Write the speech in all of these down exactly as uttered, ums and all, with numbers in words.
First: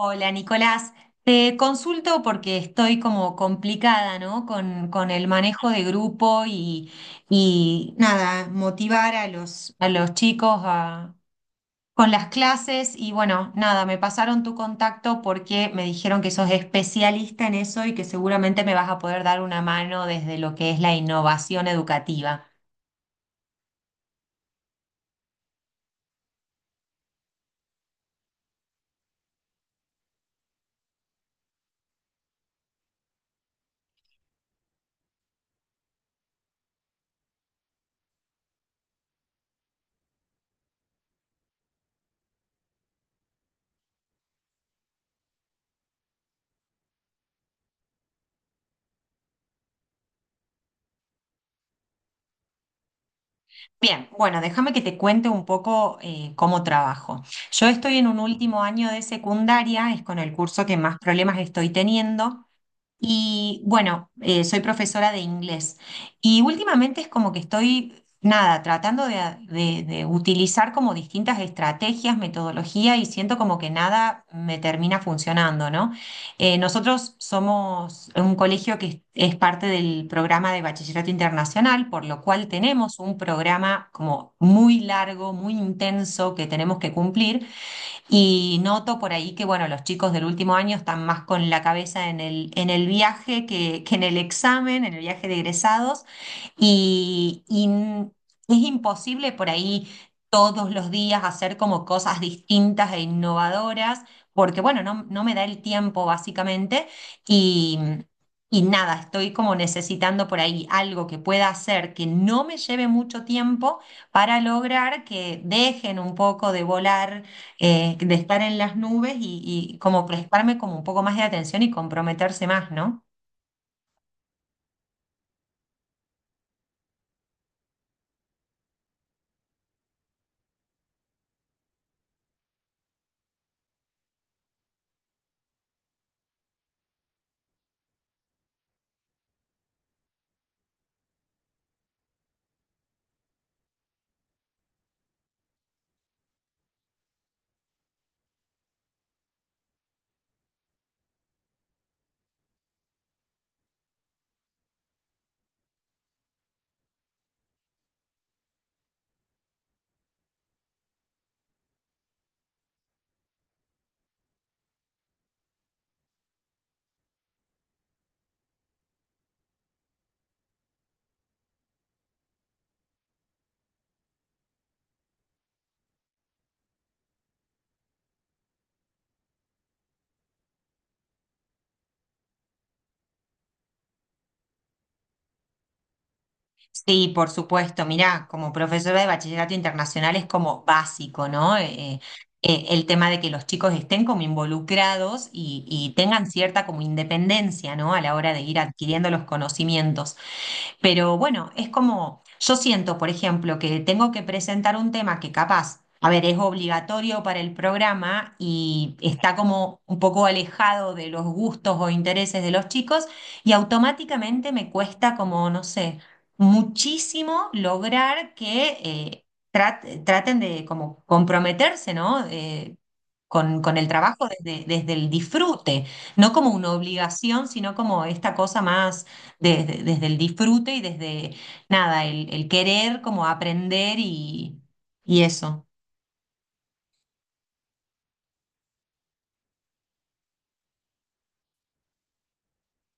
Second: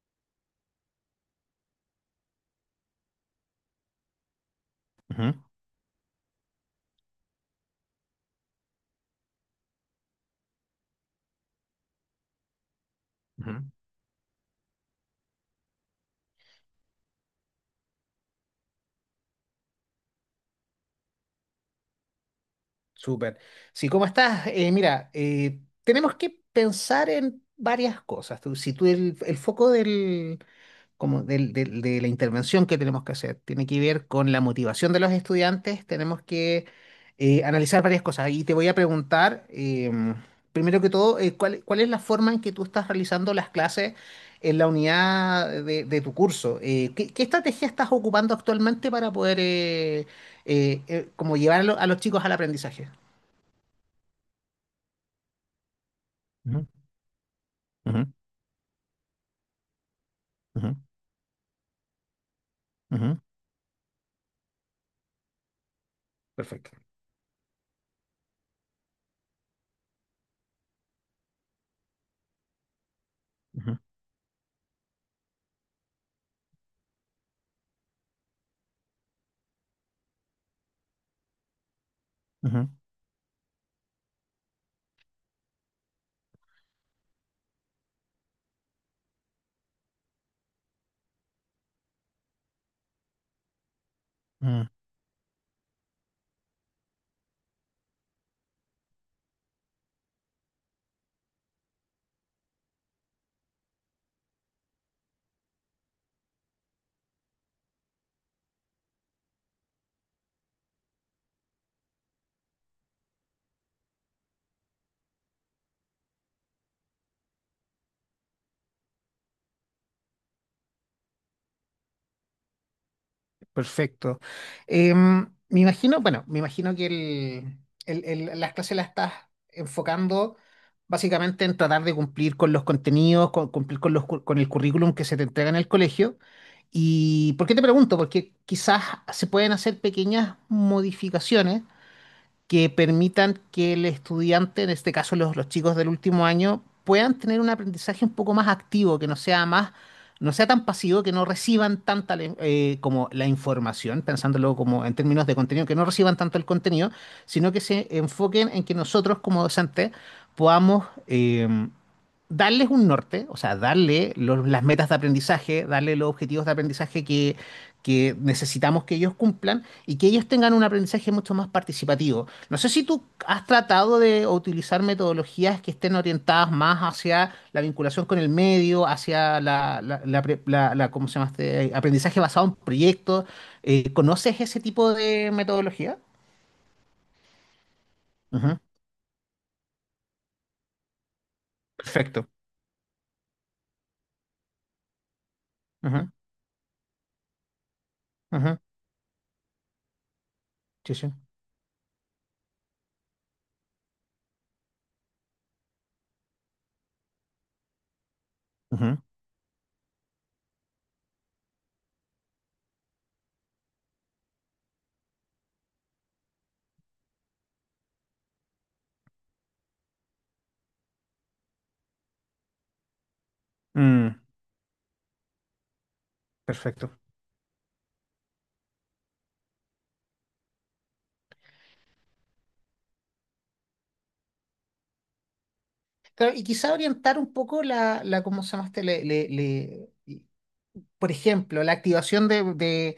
Hola Nicolás, te consulto porque estoy como complicada, ¿no? Con, con el Ujú, manejo de grupo y, y nada, motivar a los, a los chicos a- con las clases y bueno, ujú. nada, me pasaron tu contacto porque me dijeron que sos especialista en eso y que seguramente me vas a poder dar una mano desde lo que es la innovación educativa. Súper. Sí, ¿cómo estás? Eh, mira, eh, tenemos que pensar en varias cosas. Tú- Si tú el, el foco del, como del- del- de, la intervención que tenemos que hacer tiene que ver con la motivación de los estudiantes. Tenemos que eh, analizar varias cosas. Y te voy a preguntar, eh, primero que todo, eh, ¿cuál, cuál es la forma en que tú estás realizando las clases en la unidad de, de tu curso? Eh, ¿qué, qué estrategia estás ocupando actualmente para poder eh, eh, eh, como llevar a, lo- a los chicos al aprendizaje? Bien, bueno, déjame que te cuente un poco eh, cómo Ujú, trabajo. Yo estoy en ujú, un último año de secundaria, es con el curso ujú, que más problemas estoy teniendo. ujú. Y bueno, eh, soy profesora de inglés y Perfecto. últimamente es como que estoy, nada, tratando de, de- de utilizar como distintas estrategias, metodología y siento como que Ujú, nada me termina funcionando, ¿no? Eh, nosotros somos un colegio que es es parte del programa de Bachillerato Internacional, por lo cual ujú, tenemos un programa como muy largo, muy intenso que tenemos que cumplir. Y noto por ahí que, bueno, los chicos del último año están más con la cabeza en el, en el viaje que, que en el ujú. examen, en el viaje de egresados. Y, y n- es imposible por ahí todos los días hacer como cosas distintas e innovadoras, porque, bueno, no, no me da el tiempo básicamente. Y, y nada, estoy como necesitando por ahí algo que pueda hacer que no me lleve mucho tiempo para lograr que dejen un poco de volar eh, de estar en las nubes y, y como prestarme como un poco más de atención y comprometerse más, ¿no? Perfecto. Em, me imagino, bueno, me imagino que el, el- el- las clases las estás enfocando básicamente en tratar de cumplir con los contenidos, con- cumplir con los, cu- con el currículum que se te entrega en el colegio. ¿Y por qué te pregunto? Porque quizás se pueden hacer pequeñas modificaciones que permitan que el estudiante, en este caso los, los chicos del último año, puedan tener un aprendizaje un poco más activo, que no sea más, no sea tan pasivo, que no reciban tanta la in- eh, como la información, pensándolo como en términos de contenido, que no reciban tanto el contenido, sino que se enfoquen en que nosotros como docentes podamos eh, darles un norte, o sea, darle los- las metas de aprendizaje, darle los objetivos de aprendizaje que, que necesitamos que ellos cumplan y que ellos tengan un aprendizaje mucho más participativo. No sé si tú has tratado de utilizar metodologías que estén orientadas más hacia la vinculación con el medio, hacia la, la, la pre- la- la- ¿cómo se llama este? Aprendizaje basado en proyectos. Eh, ¿conoces ese tipo de metodología? Sí, por supuesto, mirá, como Ujú. profesora de bachillerato internacional es como básico, ¿no? Eh, Perfecto. Eh, el tema de que los chicos estén como involucrados y, y Ujú, tengan cierta como independencia, ¿no? A la hora de ir ujú. adquiriendo los conocimientos. Sí, sí. Pero bueno, es como, yo siento, por ejemplo, que tengo que presentar un tema que capaz, a ver, es obligatorio para el programa y Ujú, está como un poco alejado de los gustos o intereses de los chicos y automáticamente me cuesta como, no sé, muchísimo lograr que eh, trat- traten de como comprometerse, ¿no? Eh, con, con el mm, trabajo desde, desde el disfrute, no como una perfecto. obligación, sino como esta cosa más desde, desde el disfrute y desde nada, el, el querer como aprender y, y eso. Claro, y quizá orientar un poco la, la ¿cómo se llama este? Le, le- le- por ejemplo, la activación de, de-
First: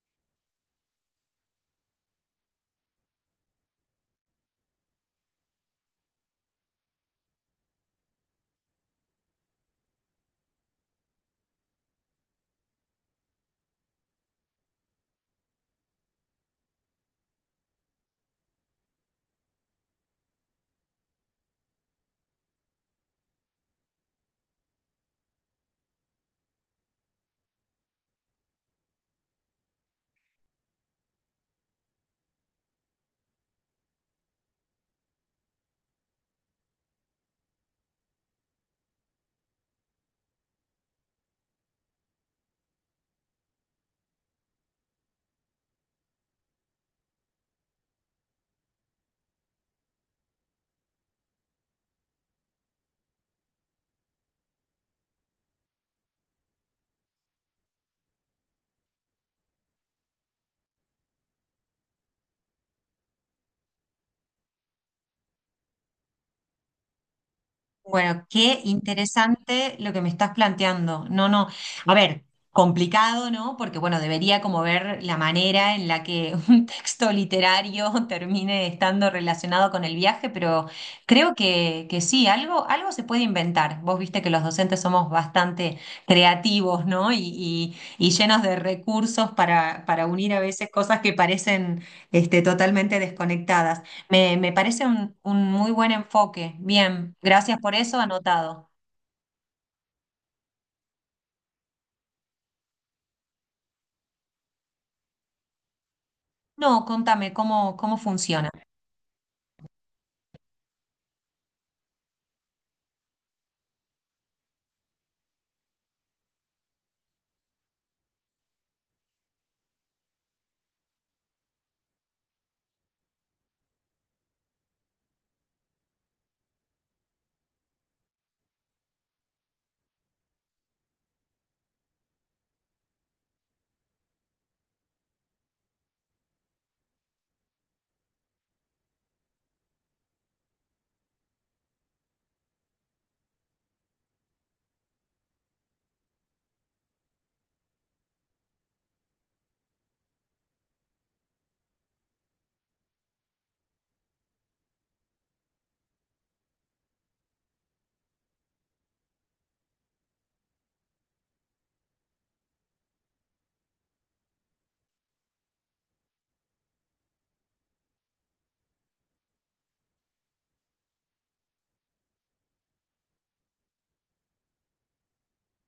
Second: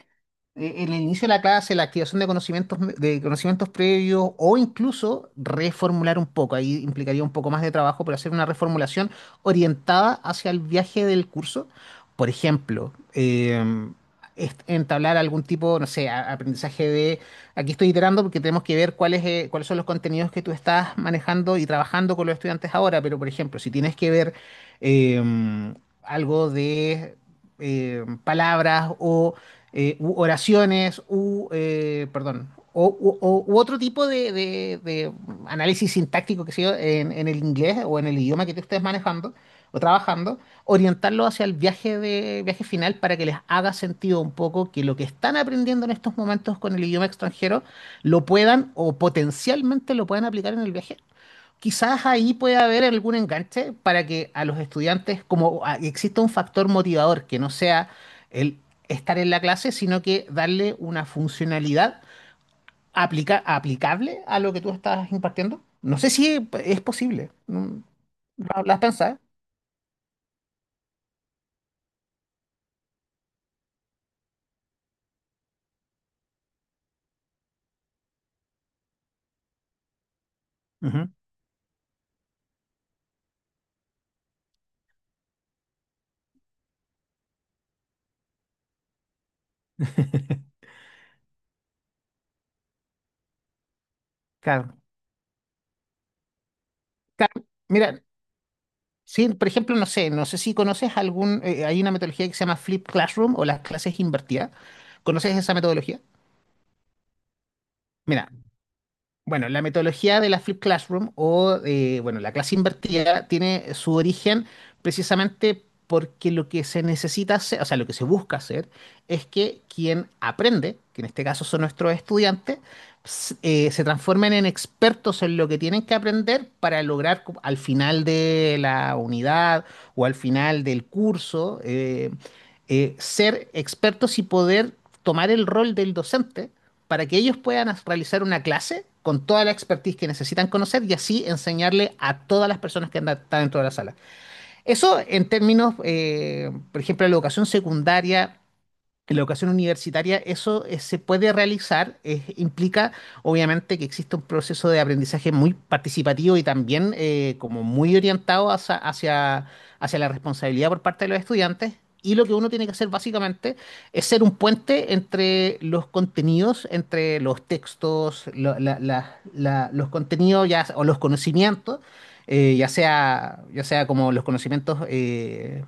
eh, en el inicio de la clase, la activación de conocimientos, me- de conocimientos previos o incluso reformular un poco. Ahí implicaría un poco más de trabajo, pero hacer una reformulación orientada hacia el viaje del curso. Por ejemplo, em, est- entablar algún tipo, no sé, a- aprendizaje de... Aquí estoy iterando porque tenemos que ver cuáles, eh, cuáles son los contenidos que tú estás manejando y trabajando con los estudiantes ahora, pero por ejemplo, si tienes que ver... em, algo de eh, palabras o eh, u oraciones u, eh, perdón, o, u, o- u otro tipo de, de- de análisis sintáctico que sea en, en el inglés o en el idioma que tú estés manejando o trabajando, orientarlo hacia el viaje, de, viaje final para que les haga sentido un poco que lo que están aprendiendo en estos momentos con el idioma extranjero lo puedan o potencialmente lo puedan aplicar en el viaje. Quizás ahí puede haber algún enganche para que a los estudiantes, como a- exista un factor motivador, que no sea el estar en la clase, sino que darle una funcionalidad aplica- aplicable a lo que tú estás impartiendo. No sé si es posible. Mm, Bueno, qué ¿Lo, lo has pensado? interesante lo que me estás planteando. No, no. A ver, complicado, ¿no? Porque, bueno, debería como ver la manera en la que un texto literario termine estando relacionado con el viaje, pero Ujú. creo que, que sí, algo, algo se puede inventar. Vos viste que los docentes somos bastante creativos, ¿no? Y, y- y llenos de recursos para, para unir a veces cosas que parecen este, totalmente desconectadas. Me, me Claro. parece un, un muy buen enfoque. Bien, Claro. gracias por eso, Mira, anotado. sí, por ejemplo, no sé, no sé si conoces algún, eh, hay una metodología que se llama Flip Classroom o las clases invertidas. ¿Conoces esa metodología? No, contame cómo, cómo Mira, funciona. bueno, la metodología de la Flip Classroom o, eh, bueno, la clase invertida tiene su origen precisamente porque lo que se necesita hacer, o sea, lo que se busca hacer es que quien aprende, que en este caso son nuestros estudiantes, s- eh, se transformen en expertos en lo que tienen que aprender para lograr co- al final de la unidad o al final del curso, eh, eh, ser expertos y poder tomar el rol del docente para que ellos puedan as- realizar una clase con toda la expertise que necesitan conocer y así enseñarle a todas las personas que andan, están dentro de la sala. Eso en términos, eh, por ejemplo, de la educación secundaria, en la educación universitaria eso eh, se puede realizar, eh, implica obviamente que existe un proceso de aprendizaje muy participativo y también eh, como muy orientado hacia, hacia, hacia la responsabilidad por parte de los estudiantes. Y lo que uno tiene que hacer básicamente es ser un puente entre los contenidos, entre los textos, lo- la- la- la- los contenidos ya, o los conocimientos, eh, ya sea, ya sea como los conocimientos eh,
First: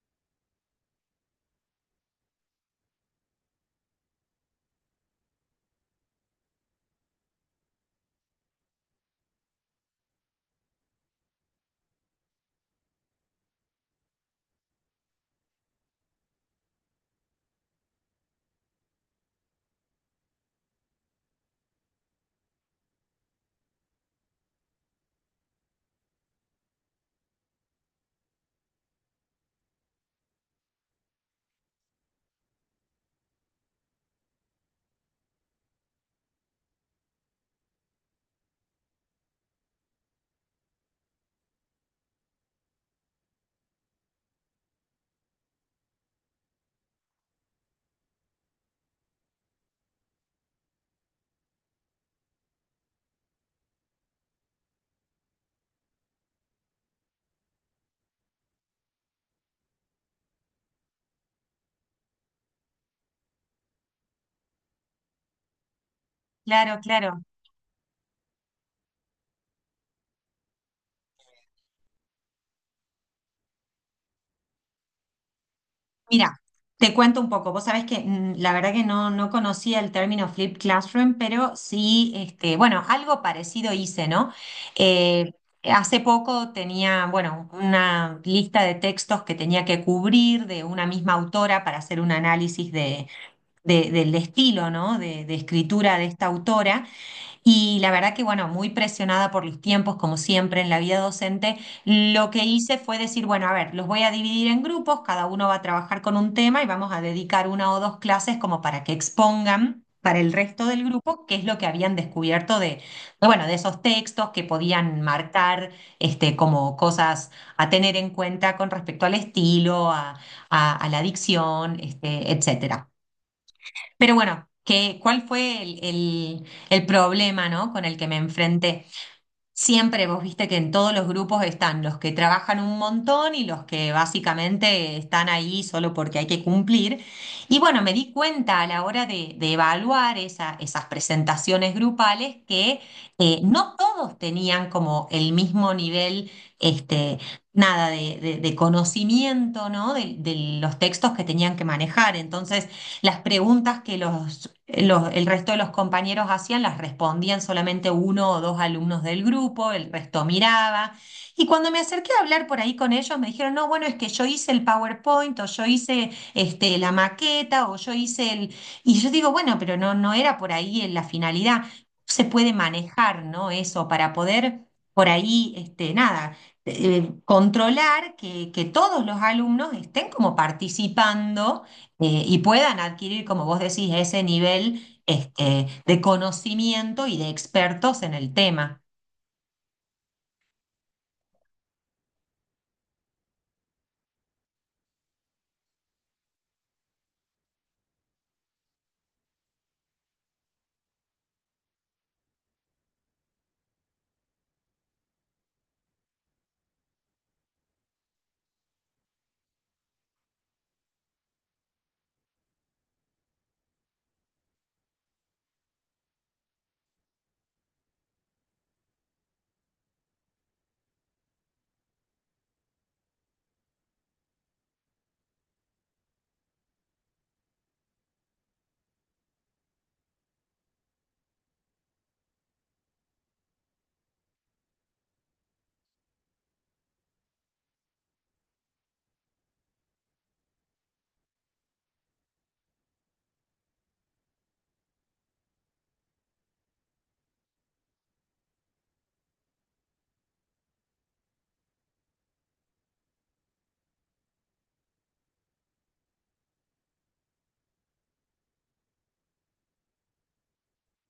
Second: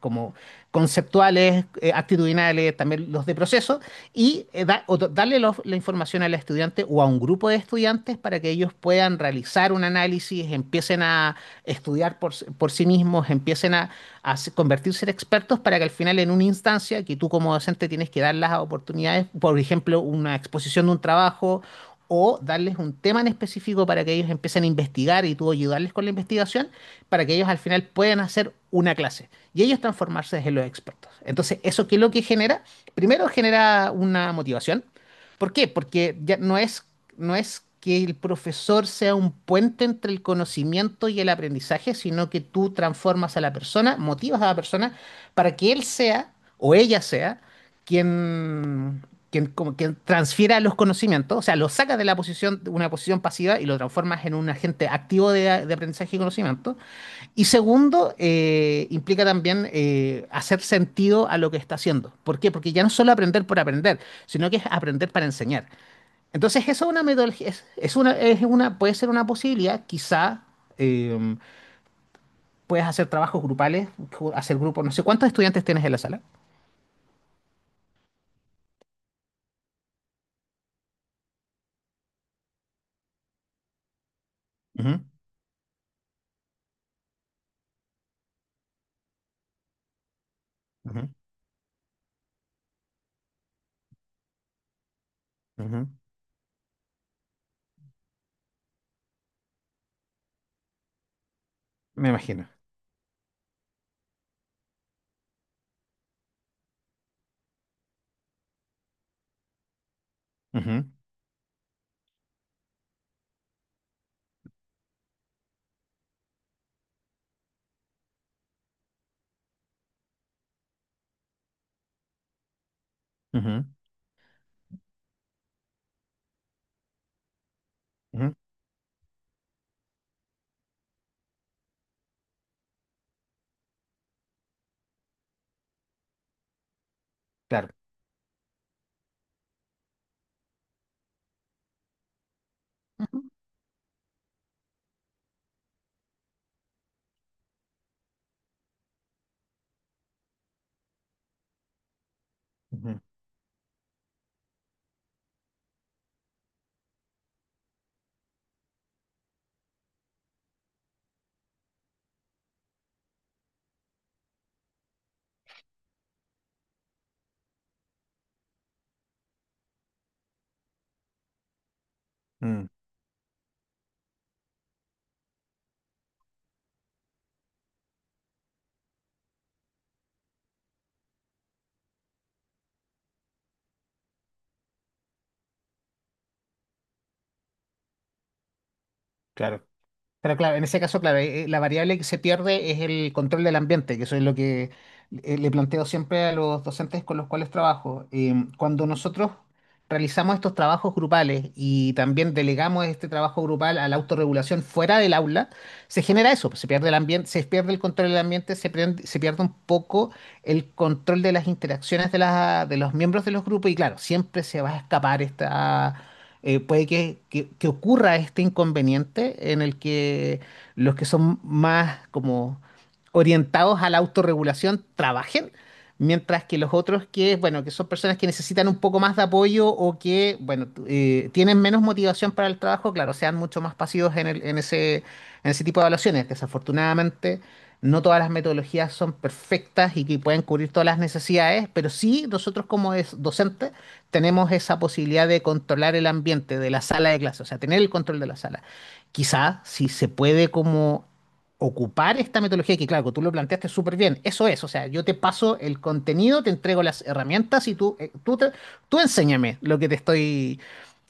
como conceptuales, eh, actitudinales, también los de proceso, y eh, da- o- darle los- la información al estudiante o a un grupo de estudiantes para que ellos puedan realizar un análisis, empiecen a estudiar por, s- por sí mismos, empiecen a, a se- convertirse en expertos para que al final en una instancia que tú como docente tienes que dar las oportunidades, por ejemplo, una exposición de un trabajo o darles un tema en específico para que ellos empiecen a investigar y tú ayudarles con la investigación para que ellos al final puedan hacer una clase y ellos transformarse en los expertos. Entonces, ¿eso qué es lo que genera? Primero genera una motivación. ¿Por qué? Porque ya no es, no es que el profesor sea un puente entre el conocimiento y el aprendizaje, sino que tú transformas a la persona, motivas a la persona para que él sea o ella sea quien, quien, como, quien transfiera los conocimientos, o sea, lo sacas de la posición, de una posición pasiva y lo transformas en un agente activo de, de aprendizaje y conocimiento. Y segundo, eh, implica también eh, hacer sentido a lo que está haciendo. ¿Por qué? Porque ya no es solo aprender por aprender, sino que es aprender para enseñar. Entonces, Claro, eso es una claro. metodología, es, es una, es una- puede ser una posibilidad, quizá eh, puedes hacer trabajos grupales, ju- hacer grupos, no sé cuántos estudiantes tienes en la sala. Mira, te cuento un poco. Vos sabés que mm, la verdad que no, no conocía el término Flip Classroom, pero sí, este, bueno, algo parecido hice, ¿no? Ujú, Eh, Hace poco tenía, bueno, una lista de textos que tenía que cubrir de una misma autora para hacer un análisis de, de- del estilo, ¿no? de de ujú, ujú. escritura de esta autora. Y la verdad que, bueno, muy presionada por los tiempos, como siempre en la vida docente, Me lo que imagino. hice fue decir, bueno, a ver, los voy a dividir en grupos, cada uno va a trabajar con un tema y vamos a dedicar una o dos clases como para que expongan para el resto del Ujú, grupo qué es lo que habían descubierto de, de, bueno, de esos textos que podían marcar este, como cosas a tener en cuenta con respecto al estilo, a, a- a la dicción, este, etcétera. ujú, Pero bueno, ¿qué, cuál fue el, el- el problema, ¿no? con el que me ujú. enfrenté? Siempre vos viste que en todos los grupos están los que trabajan un montón y los que básicamente están ahí solo porque hay que cumplir. Y Claro. bueno, me di cuenta a la hora de, de evaluar esa- esas presentaciones grupales que Ujú, eh, no todos tenían como el mismo nivel, este, nada, de, de- de conocimiento, ¿no? de de los textos que tenían que manejar. Entonces, ujú. las preguntas que los, los- el resto de los compañeros hacían las respondían solamente uno o dos alumnos del grupo, el resto miraba. Y cuando me acerqué a hablar por ahí con ellos, me dijeron, no, bueno, es que yo hice el PowerPoint o yo hice este, la maqueta o yo hice el... Y yo digo, bueno, pero no, no era por ahí en la finalidad. Se puede Mm, manejar, ¿no? Eso para poder por ahí, este, nada eh, controlar que, que todos los alumnos estén como participando eh, y puedan adquirir, como vos decís, ese nivel este, de conocimiento y de expertos en el tema. claro. Pero claro, en ese caso, claro, eh, eh, la variable que se pierde es el control del ambiente, que eso es lo que eh, le planteo siempre a los docentes con los cuales trabajo. Eh, cuando nosotros realizamos estos trabajos grupales y también delegamos este trabajo grupal a la autorregulación fuera del aula, se genera eso, pues, se pierde el ambiente, se pierde el control del ambiente, se pierde, se pierde un poco el control de las interacciones de, las- de los miembros de los grupos y claro, siempre se va a escapar esta eh, puede que, que- que ocurra este inconveniente en el que los que son más como orientados a la autorregulación trabajen, mientras que los otros que, bueno, que son personas que necesitan un poco más de apoyo o que, bueno, t- eh, tienen menos motivación para el trabajo, claro, sean mucho más pasivos en el- en ese, en ese tipo de evaluaciones. Desafortunadamente, no todas las metodologías son perfectas y que pueden cubrir todas las necesidades, pero sí nosotros como es- docentes tenemos esa posibilidad de controlar el ambiente de la sala de clase, o sea, tener el control de la sala. Quizás si se puede como ocupar esta metodología, que claro, tú lo planteaste súper bien, eso es, o sea, yo te paso el contenido, te entrego las herramientas y tú, eh, tú, te- tú enséñame lo que te estoy,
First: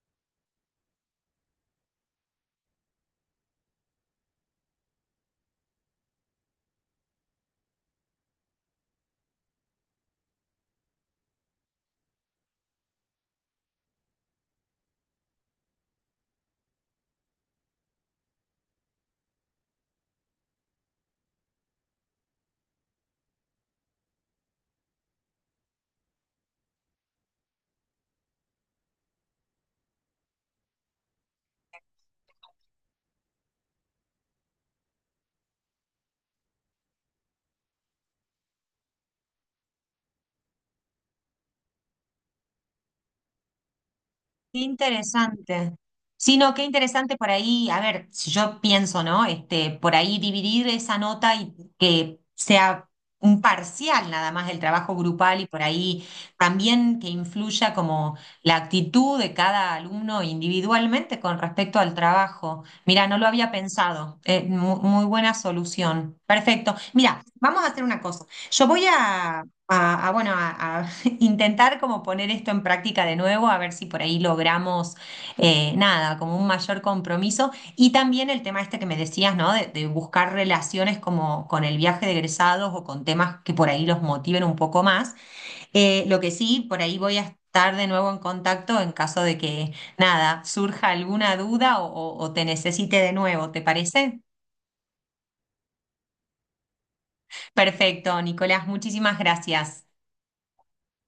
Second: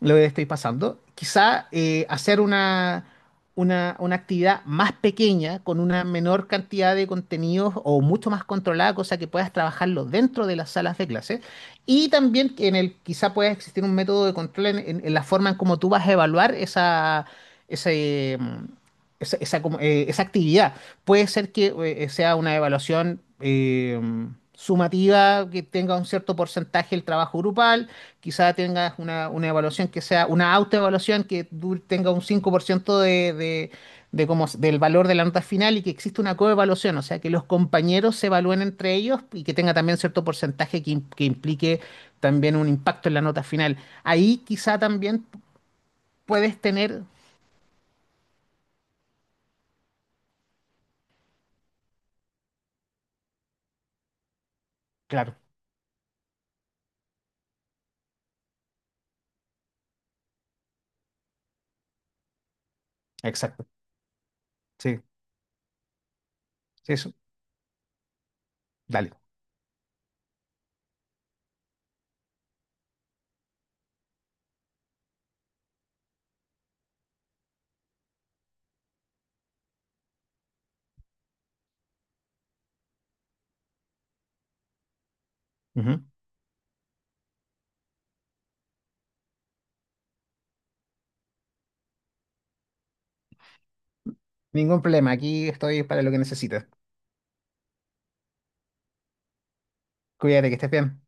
lo que te estoy pasando. Quizá eh, hacer una, una, una actividad más pequeña, con una menor cantidad de contenidos o mucho más controlada, cosa que puedas trabajarlo dentro de las salas de clase y también que en el quizá pueda existir un método de control en, en- en la forma en cómo tú vas a evaluar esa, ese, mm, esa, esa como, eh, esa actividad. Puede ser que eh, eh, sea una evaluación eh, sumativa, que tenga un cierto porcentaje el trabajo grupal, quizá tengas una, una evaluación que sea una autoevaluación que du- tenga un cinco por ciento de, de- de cómo, del valor de la nota final y que existe una coevaluación, o sea, que los compañeros se evalúen entre ellos y que tenga también cierto porcentaje que, im- que implique también un impacto en la nota final. Ahí Qué quizá también interesante. Sí, no, puedes qué tener... interesante por ahí. A ver, si yo pienso, ¿no? Este, por ahí dividir esa nota y que sea un parcial nada más del trabajo Claro, grupal y por ahí también que influya como la actitud de cada alumno individualmente con respecto al trabajo. Mira, no lo había exacto. pensado. Eh, mu- Sí, Muy buena solución. Perfecto. sí, eso. Mira, vamos a hacer una cosa. Yo voy Dale. a, a, a, bueno, a intentar como poner esto en práctica de nuevo, a ver si por ahí logramos eh, nada, como un mayor compromiso. Y también el tema este que me decías, ¿no? De, de buscar relaciones como con el viaje de egresados o con temas que por ahí los motiven un poco más. Eh, Ujú. lo que sí, por ahí voy a estar de nuevo en contacto en caso de que nada, surja alguna duda o o- o te necesite de nuevo, ¿te parece? Ningún problema, aquí estoy para lo que necesites. Perfecto, Nicolás, muchísimas gracias. Cuídate, que estés bien.